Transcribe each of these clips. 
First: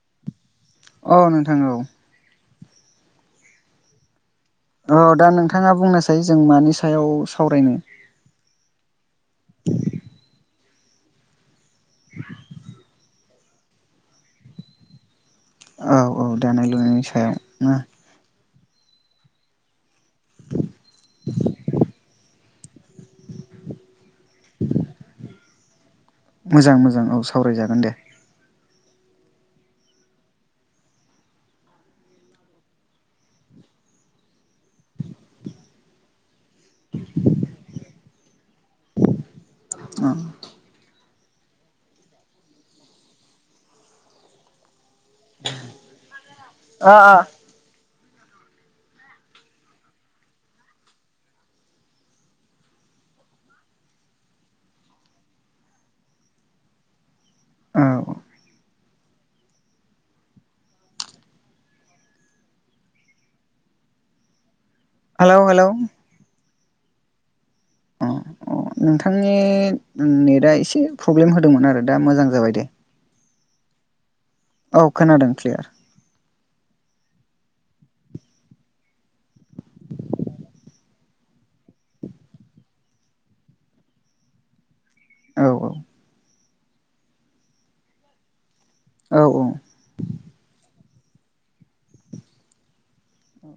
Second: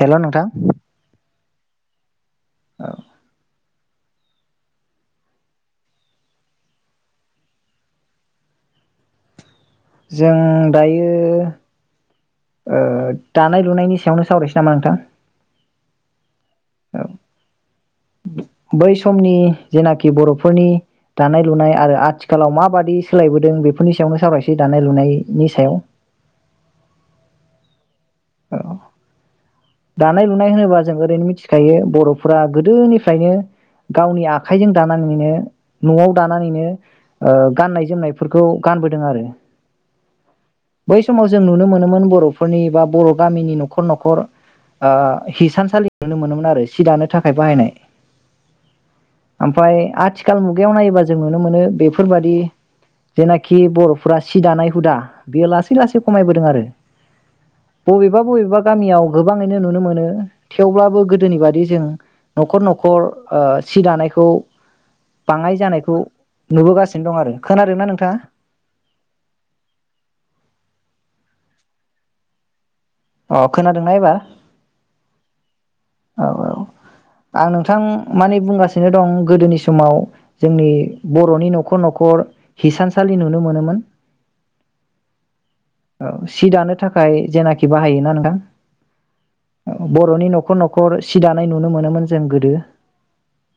हेल' नोंथां। अ' नोंथां औ। औ। अ' दा नोंथाङा बुंनोसै जों मानि सायाव सावरायनो। जों दायो ओ दानाय लुनायनि सायावनो सावरायसै नामा नोंथां? औ औ। दानाय लुनायनि सायाव ना। बै समनि जेनाखि बर'फोरनि दानाय लुनाय आरो आथि खालाव माबादि सोलायबोदों बेफोरनि सायावनो सावरायसै दानाय लुनायनि सायाव। मोजां मोजां औ सावरायजागोन दे। औ दानाय लुनाय होनोबा जों ओरैनो मिथिखायो बर'फोरा गोदोनिफ्रायनो गावनि आखाइजों दानानैनो न'आव दा नानैनो ओ गाननाय जोमनाय फोरखौ गानबोदों आरो औ बै समाव जों नुनो मोनोमोन बर'फोरनि बा बर' गामिनि न'खर, न'खर ओ हिसानसालि नुनो मोनोमोन आरो सि दानो थाखाय बाहायनाय। आमफाय आथिखाल मुगायाव नायोबा जों नुनो मोनो बेफोरबादि जेनाखि बर'फोरा सि दानाय हुदा बेयो लासै लासै खमायबोदों आरो। औ बबेबा बबेबा गामियाव गोबाङैनो नुनो मोनो थेवब्लाबो गोदोनि बादि जों न'खर न'खर ओ सि दानायखौ हेलौ बाङाय हेलौ जानायखौ नुबोगासिनो दं आरो। खोनादोंना अ' नोंथाङा अ' नोंथांनि नेटआ एसे प्रब्लेम हो दोंमोन आरो दा मोजां जाबाय दे। अ' खोनादोंना एबार। औ खोनादों क्लियार। औ औ आं नोंथां माने बुंगासिनो दं गोदोनि समाव जोंनि बर'नि न'खर, न'खर हिसानसालि नुनो मोनोमोन। औ। सि दानो थाखाय जेनाखि बाहायो ना नोंथां? औ औ बर'नि न'खर, न' नखर सि दानाय नुनो मोनोमोन जों गोदो औ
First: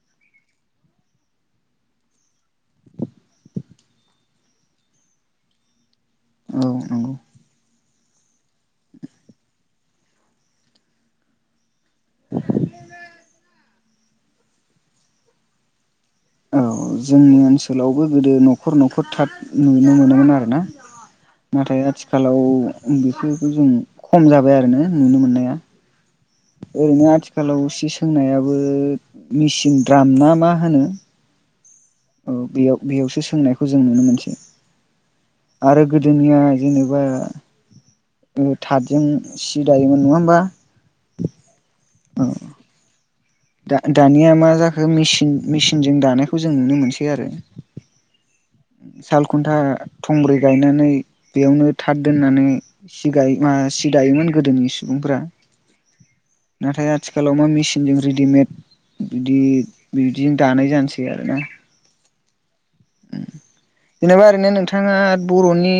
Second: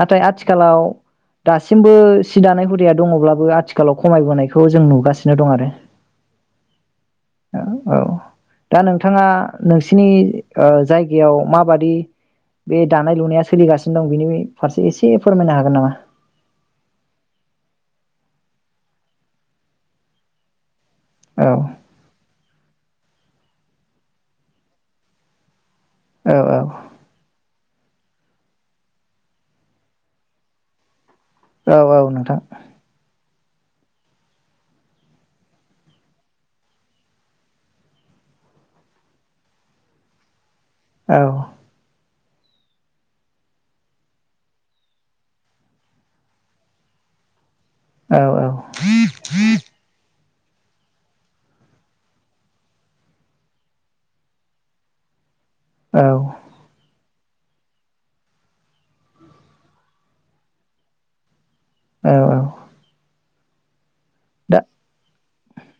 नाथाय आथिखालाव दासिमबो सि दानाय हुदाया दङब्लाबो आथिखालाव खमायबोनायखौ जों नुगासिनो दं आरो औ नंगौ औ दा नोंथाङा सिनि जायगायाव जायगायाव माबादि बे दानाय लुनाया सोलिगासिनो दं बेनि फारसे एसे फोरमायनो हागोन नामा औ जोंनि ओनसोलावबो गोदो न'खर न'खर थाब नुनो मोनोमोन आरो ना औ नाथाय आथिखालाव बिसोर जों खम जाबाय आरो ना नुनो मोननाया औ औ ओरैनो आथिखालाव सोंनायाबो मेसिन द्राम ना मा होनो औ औ नोंथां बेयाव बेयावसो सोंनायखौ जों नुनो मोनसै आरो गोदोनिया जेनेबा थाथजों सि दायोमोन नङा होमबा औ औ दा दानिया मा जाखो मसिन मेचिनजों दानायखौ जों नुनो मोनसै आरो औ सालखुन्था थंब्रै गायनानै बेयावनो थाथ दोननानै सि गाय मा सि दायोमोन गोदोनि सुबुंफ औ आथिखालाव मा मेसिनजों रेडिमेड बिदि बिदिजों दानाय जानोसै आरोना औ औ जेनेबा ओरैनो नोंथाङा बर'नि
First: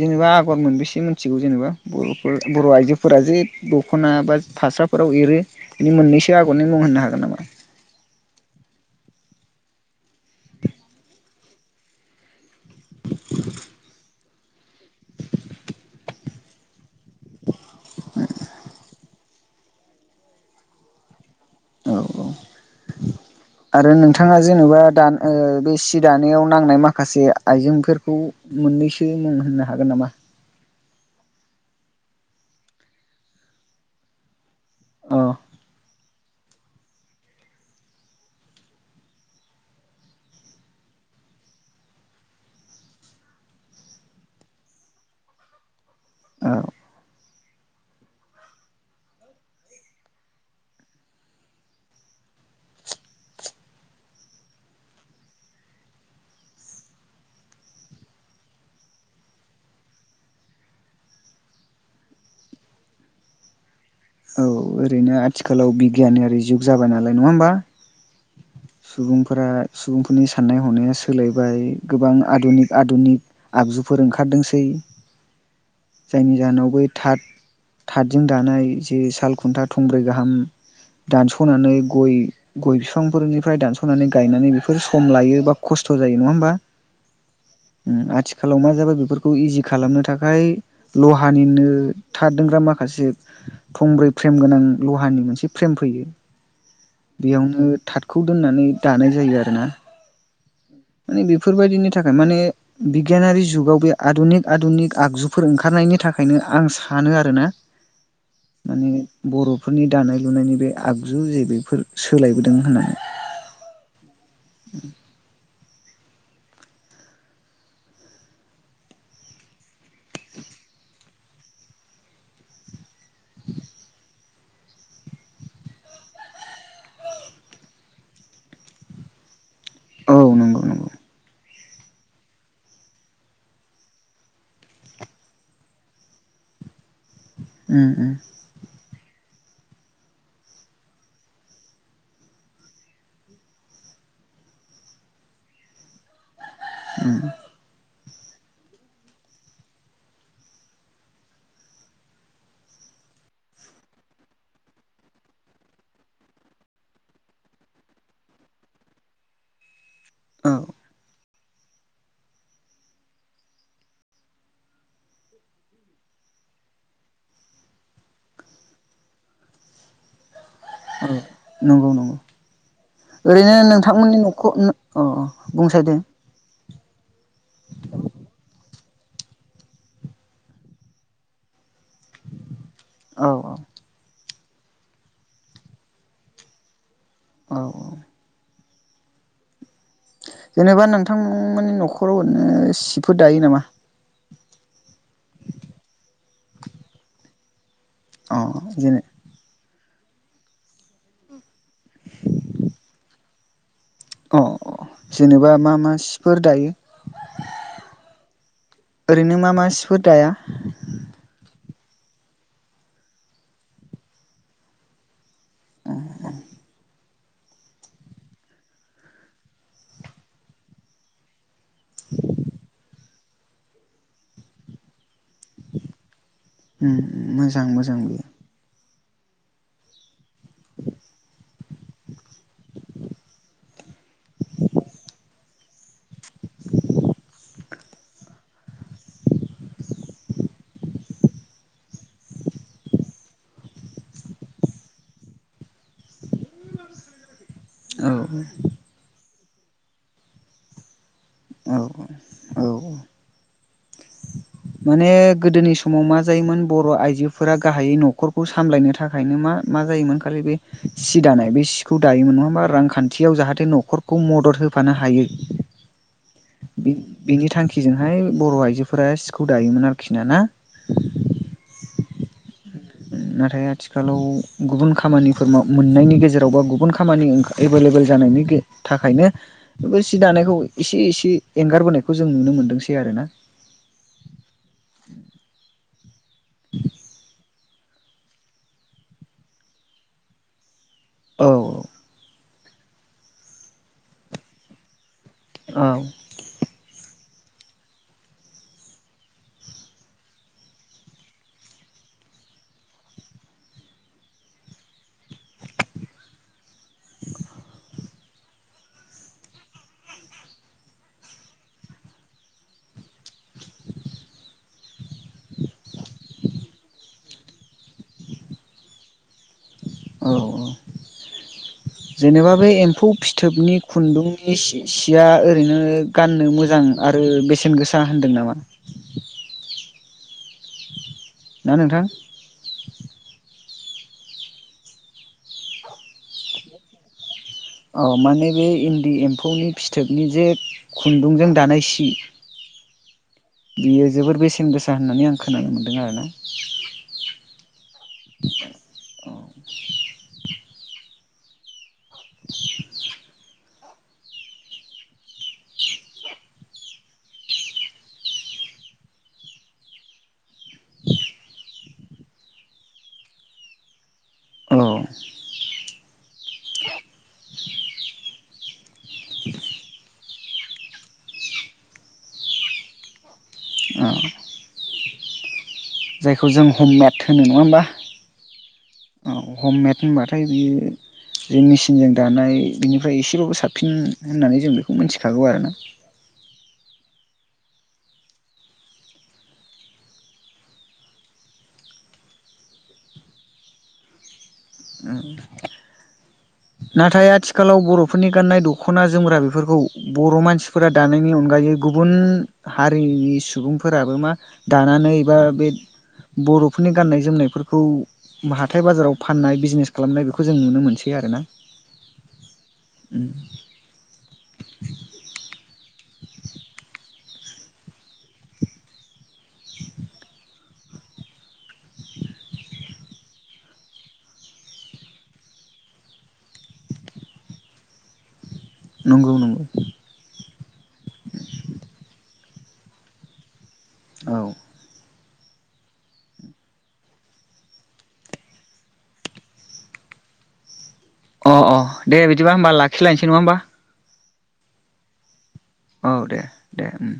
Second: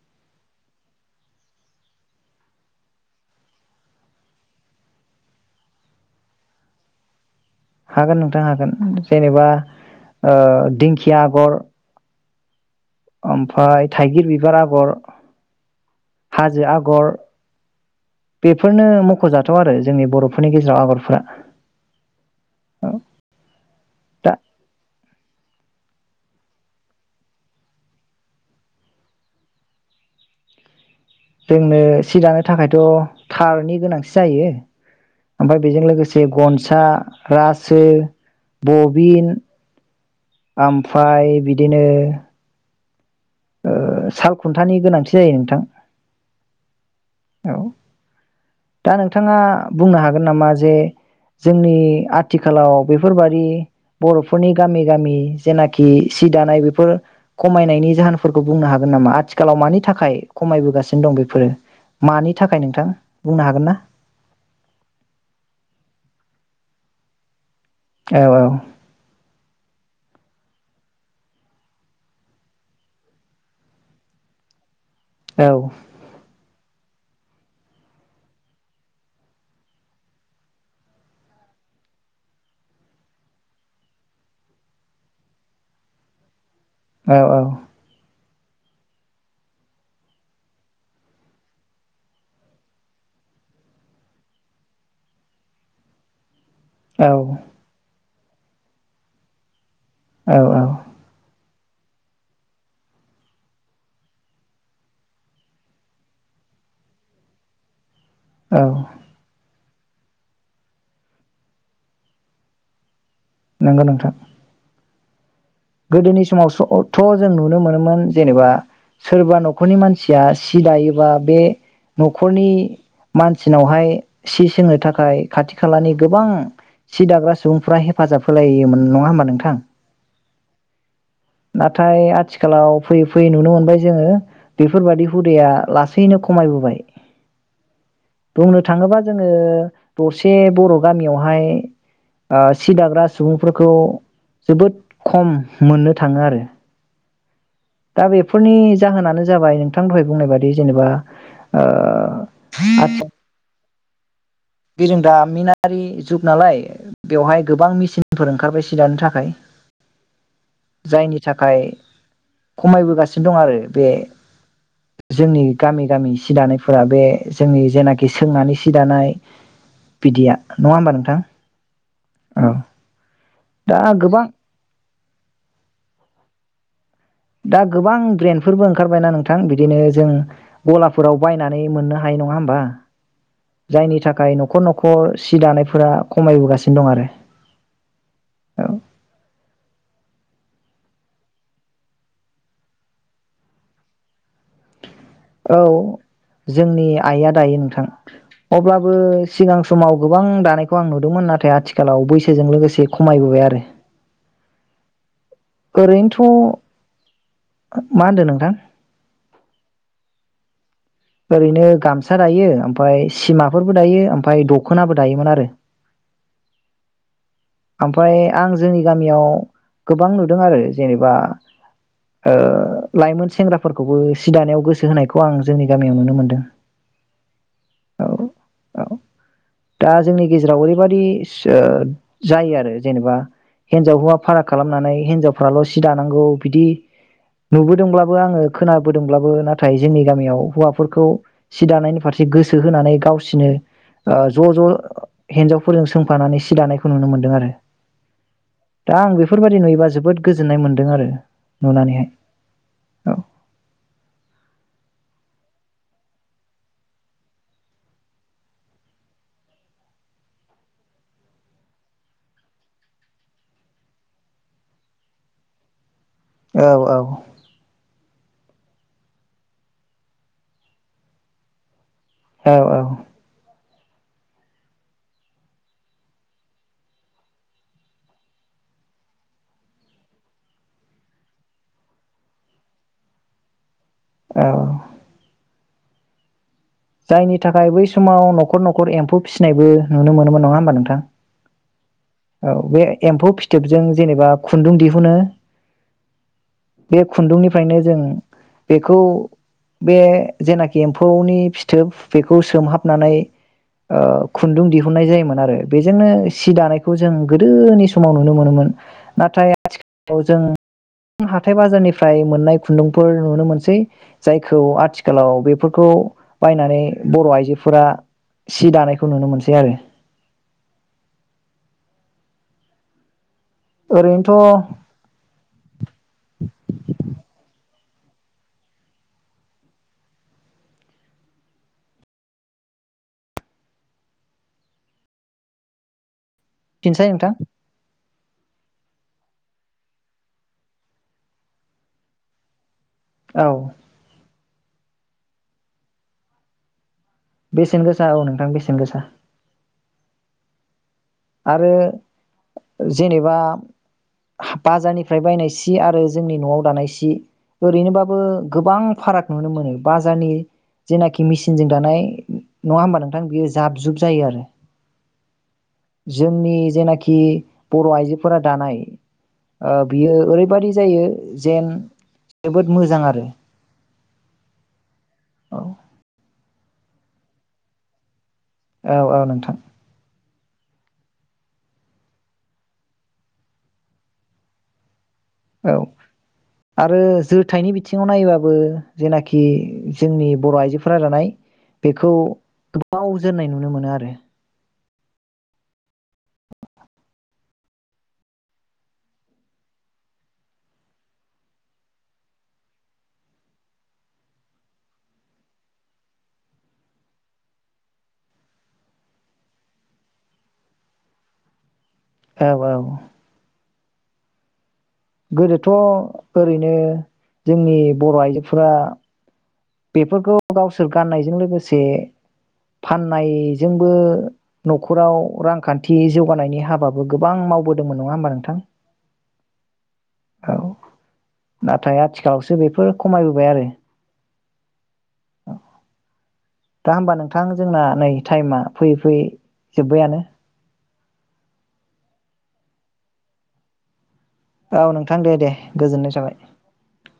जेनेबा आगर मोनबेसे मिथिगौ जेनेबा बर' बर' आइजोफोरा जे दख'ना बा फास्राफोराव एरो बि मोननैसो खि आगरनि मुं होनो हागोन नामा हागोन नोंथां हागोन जेनेबा ओ दिंखिया आगर ओमफफ्राय थाइगिर बिबार आगर हाजो आगर बेफोरनो म मख'जाथाव आरो जोंनि बर'फोरनि गेजेराव आगरफोरा औ औ आरो दा नोंथाङा जेनेबा दा ओ बे सि दानायाव नांनाय माखासे आइजेंफोरखौ मोननैसो मुं होननो हागोन नामा? जोंनो सि दानो थाखायथ' थारनि गोनांथि जायो अ ओमफ्राय बेजों लोगोसे गनस सा रासो बबिन ओमफ्राय बिदिनो ओ साल खुन्थानि गोनांथि जायो नोंथां औ औ। दा नोंथाङा बुंनो हागोन नामा? जे जोंनि आथिखालाव बेफोरबादि बर'फोरनि गामि गामि जेनाखि सि दानाय बेफोर खमायनायनि जाहोनफोरखौ बुंनो हागोन नामा? आथिखालाव मानि थाखाय खमायबोगासिनो दं बेफोरो। मानि थाखाय नोंथां? बुंनो हागोन ना? औ ओरैनो आथिखालाव बिगियानारि जुग जाबाय नालाय। नङा होमबा? औ औ सुबुंफोरा सुबुं नि साननाय हनाया सोलायबाय गोबां आदुनिक आदुनिक आगजुफोर ओंखारदोंसै। औ जायनि जाहोनावबो थाथ थाथजों दानाय जे साल खुन्था थंब्रै गाहाम दानस'नानै गय गय फिफांफोरनि फ्राय दानस'नानै गायनानै बेफोर सम लायो बा खस्थ' जायो नङा होमबा। औ औ। खालाव मा जाबाय बेफोरखौ इजि खालामनो थाखाय लहानिनो था दोनग्रा माखासे थंब्रै फ्रेम गोनां लहानि मोनसे फ्रेम फैयो। औ बेयावनो था खौ दोननानै दानाय जायो आरो ना‌। औ औ। फोरबायदिनि थाखाय माने बिगियानारि जुगाव बे आदुनिक आदुनिक आगजुफोर ओंखारनायनि थाखायनो आं सानो आरो ना। औ माने बर' फोरनि दानाय लुनायनि बे आगजु जे बेफोर सोलायबोदों होननानै। नंगौ नोंथां। [inaudible] गोदोनि समाव सो अथ' जों नुनो मोनोमोन जेनेबा सोरबा न'खरनि मानसिया सि दायोबा बे न'खरनि मानसिनावहाय सि सोंनो थाखाय खाथि खालानि गोबां सि दाग्रा सुबुंफोरा हेफाजाब होलायोमोन नङा होमबा नोंथां। औ नंगौ नंगौ। नाथाय आथिखालाव फैयै फैयै नुनो मोनबाय जोङो बैफोरबादि हुदाया लासैयैनो खमायबोबाय। उम उम बुंनो थाङोबा जोङो दरसे बर' गामियावहाय ओ सि दाग्रा सुबुंफोरखौ जोबोद खम मोननो थांङो आरो उम। दा बेफोरनि जाहोनानो जाबाय नोंथां दहाय बुंनाय बादि जेनेबा ओ आथि बिरों दामिनारि जुग नालाय बेवहाय गोबां मेचिनफोर ओंखारबाय सिदानो थाखाय औ । जायनि थाखाय खमायबोगासिनो दं आरो बे जोंनि गामि गामि सि दानायफोरा बे जोंनि जेनाखि सोंनानै सि दानाय बिदिया। नङा होमबा औ नोंथां नंगौ नंगौ औ ओरैनो दा नोंथांमोननि गोबां न'खो न अ बुंसाय दे। दा गोबां ब्रेनडफोरबो ओंखारबायना नोंथां बिदिनो जों गलाफोराव बायनानै मोननो हायो नङा होमबा औ जायनि थाखाय न खर न'खर सि दानायफोरा खमायबोगासिनो दं आरो औ औ। औ जेनेबा नोंथां मोननि न'खराव ओरैनो सिफोर दायो नामा? औ जोंनि आइआ दायो नोंथां। अ अब्लाबो जेने सिगां समाव गोबां दानायखौ आं नुदोंमोन ।नाथाय आथिख खालाव बैसोजों लोगोसे खमायबोबाय आ रो अ अ‌। जिनेबा मा मा सिफोर दायो? मा होनदों नोंथां ओरैनो मा मा सिफोर दाया। ओरैनो गामसा दायो ओमफाय हिसिमाफोरबो दायो ओमफाय दखोनाबो दायोमोन आरो। उम उम। ओमफाय आं जोंनि गामियाव गोबां नुदों आरो जेनेबा ओ लाइमोन सेंग्राफोरखौबो सि दानायाव गोसो होनायखौ आं जोंनि गामियाव नुनो मोनदों। उम मोजां मोजां। दा जोंनि गेजेराव ओरैबादि जायो आरो जेनेबा हिनजाव हौवा फाराग खालामनानै हिनजावफ्राल' सि दानांगौ बिदि नुबोदोंब्लाबो आङो खोनाबोदोंब्लाबो नाथाय जोंनि गामियाव हौवाफोरखौ सि दानायनि फारसे गोसो होनानै गावसिनो ओ ज' ज' हिन्जावफोरजों सोंफानानै सि दानायखौ नुनो मोन्दों आरो। औ। दा आं बेफोरबायदि नुयोबा जोबोद गोजोन्नाय मोन्दों आरो। औ नुनानैहाय औ। माने गोदोनि समाव मा जायोमोन बर' आइजोफोरा गाहायै न'खरखौ सामलायनो थाखायनो मा मा जायोमोन खालि बे सि दानाय बे सिखौ दायोमोन नङा होमबा रांखान्थियाव जाहाथे न'खरखौ मदद होफानो हायो। औ औ बिनि थांखिजोंहाय बर' आइजोफोरा सि बे खौ दायोमोन आरोखि ना ना। औ औ। नाथाय आथिखालाव गुबुन खामानिफोर मोननायनि गेजेराव बा गुबुन खामानि एभेलेबेल जानायनि थाखायनो बे सि दानायखौ एसे इसे एंगारबोनायखौ जों नुनो मोनदोंसै आरोना। औ। [inaudible] जायनि थाखाय बै समाव न'खर न'खर एम्फौ फिसिनायबो नुनो मोनोमोन नङा होमबा नोंथां। औ औ। औ बे एम्फौ फिथोबजों जेनेबा खुन्दुं दिहुनो औ। बे खुन्दुंनिफ्रायनो जों बेखौ बे जेनाखि एम्फौनि फिथोब बेखौ सोमहाबनानै ओ खुन्दुं दिहुननाय जायोमोन आरो बेजोंनो सि खौ जों गोदोनि समाव नुनो मोनो मोन नाथाय आथिलाव जों हाथाय बाजारनिफ्राय मोननाय खुन्दुंफोर नुनो मोनसै जायखौ आथिखालाव बेफोरखौ बायनानै बर' आइजोफोरा सि दानायखौ नुनो मोनो। औ औ। जेनेबा बे एम्फौ फि थोबनि खुन्दुंनि ओरैनोथ' सिया ओरैनो गाननो मोजां आरो बेसेन गोसा। सा होनदों नामा। ना नोंथां। [unintelligible] औ माने बे इन्दि एम्फौनि फिथोबनि जे खुन्दुंजों दानाय सि औ बियो जोबोर बेसे न गोसा होननानै आं खोनानो मोन्दों आरोना। बेसेन गोसा औ नोंथां बेसेन गोसा। [inaudible] आरो जेनेबा बाजारनिफ्राय बायनाय सि आरो जोंनि न'आव दानाय सि ओरैनोबाबो गोबां फाराग नुनो मोनो बाजारनि जेनाखि मेसिनजों दानाय नङा होमबा नोंथां बियो जाब जुब जायो आरो औ जोंनि जेनाखि खि बर' आइजोफोराद दानाय ओ बियो ओरैबायदि जायो जेन जोबोद मोजां आरो औ औ इखौ जों हम मेद होनो नङा ओमबा? औ हम मेड होनबा फ्राय बियो जों मेसिनजों दानाय बिनिफ्राय एसेल'बो साबसिन होननानै जों बेखौ मिन्थि औ आरो जुथ थाइनि बिथिङाव नायोबाबो जेनाखि जोंनि बर' आइजोफोरा दानाय बेखौ गोबाव जोरनाय नुनो मोनो आरो नाथाय आथिखालाव बर'फोरनि गाननाय दख'ना जोमग्रा बेफोरखौ बर' मानसिफोरा दानायनि अनगायै गुबुन हारिनि सुबुंफोराबो मा दानानैबा बे बर'फोरनि गाननाय जोमनायफोरखौ हाथाय बाजाराव फाननाय बिजिनेस खालामनाय बेखौ जों नुनो मोनसै आरो ना? औ औ [inaudible] गोदोथ ओरैनो जोंनि बर' आइजोफोरा बेफोरखौ गावसोर गाननायजों लोगोसे फाननायजोंबो न'खराव रांखान्थि जौगानायनि हाबाबो गोबां मावबोदोंमोन नङा ओमबा नोंथां? नंगौ नंगौ औ नाथाय आथिखालावसो बेफ फोर खमायबोबाय आरो औ औ दा ओमबा नोंथां जोंना नै टायेमा फैयै फैयै जोबायानो। अ अ दे बिदिबा होमबा लाखिलायसै नङा होमबा? औ नोंथां दे दे। औ गोजोननाय थाबाय दे दे उम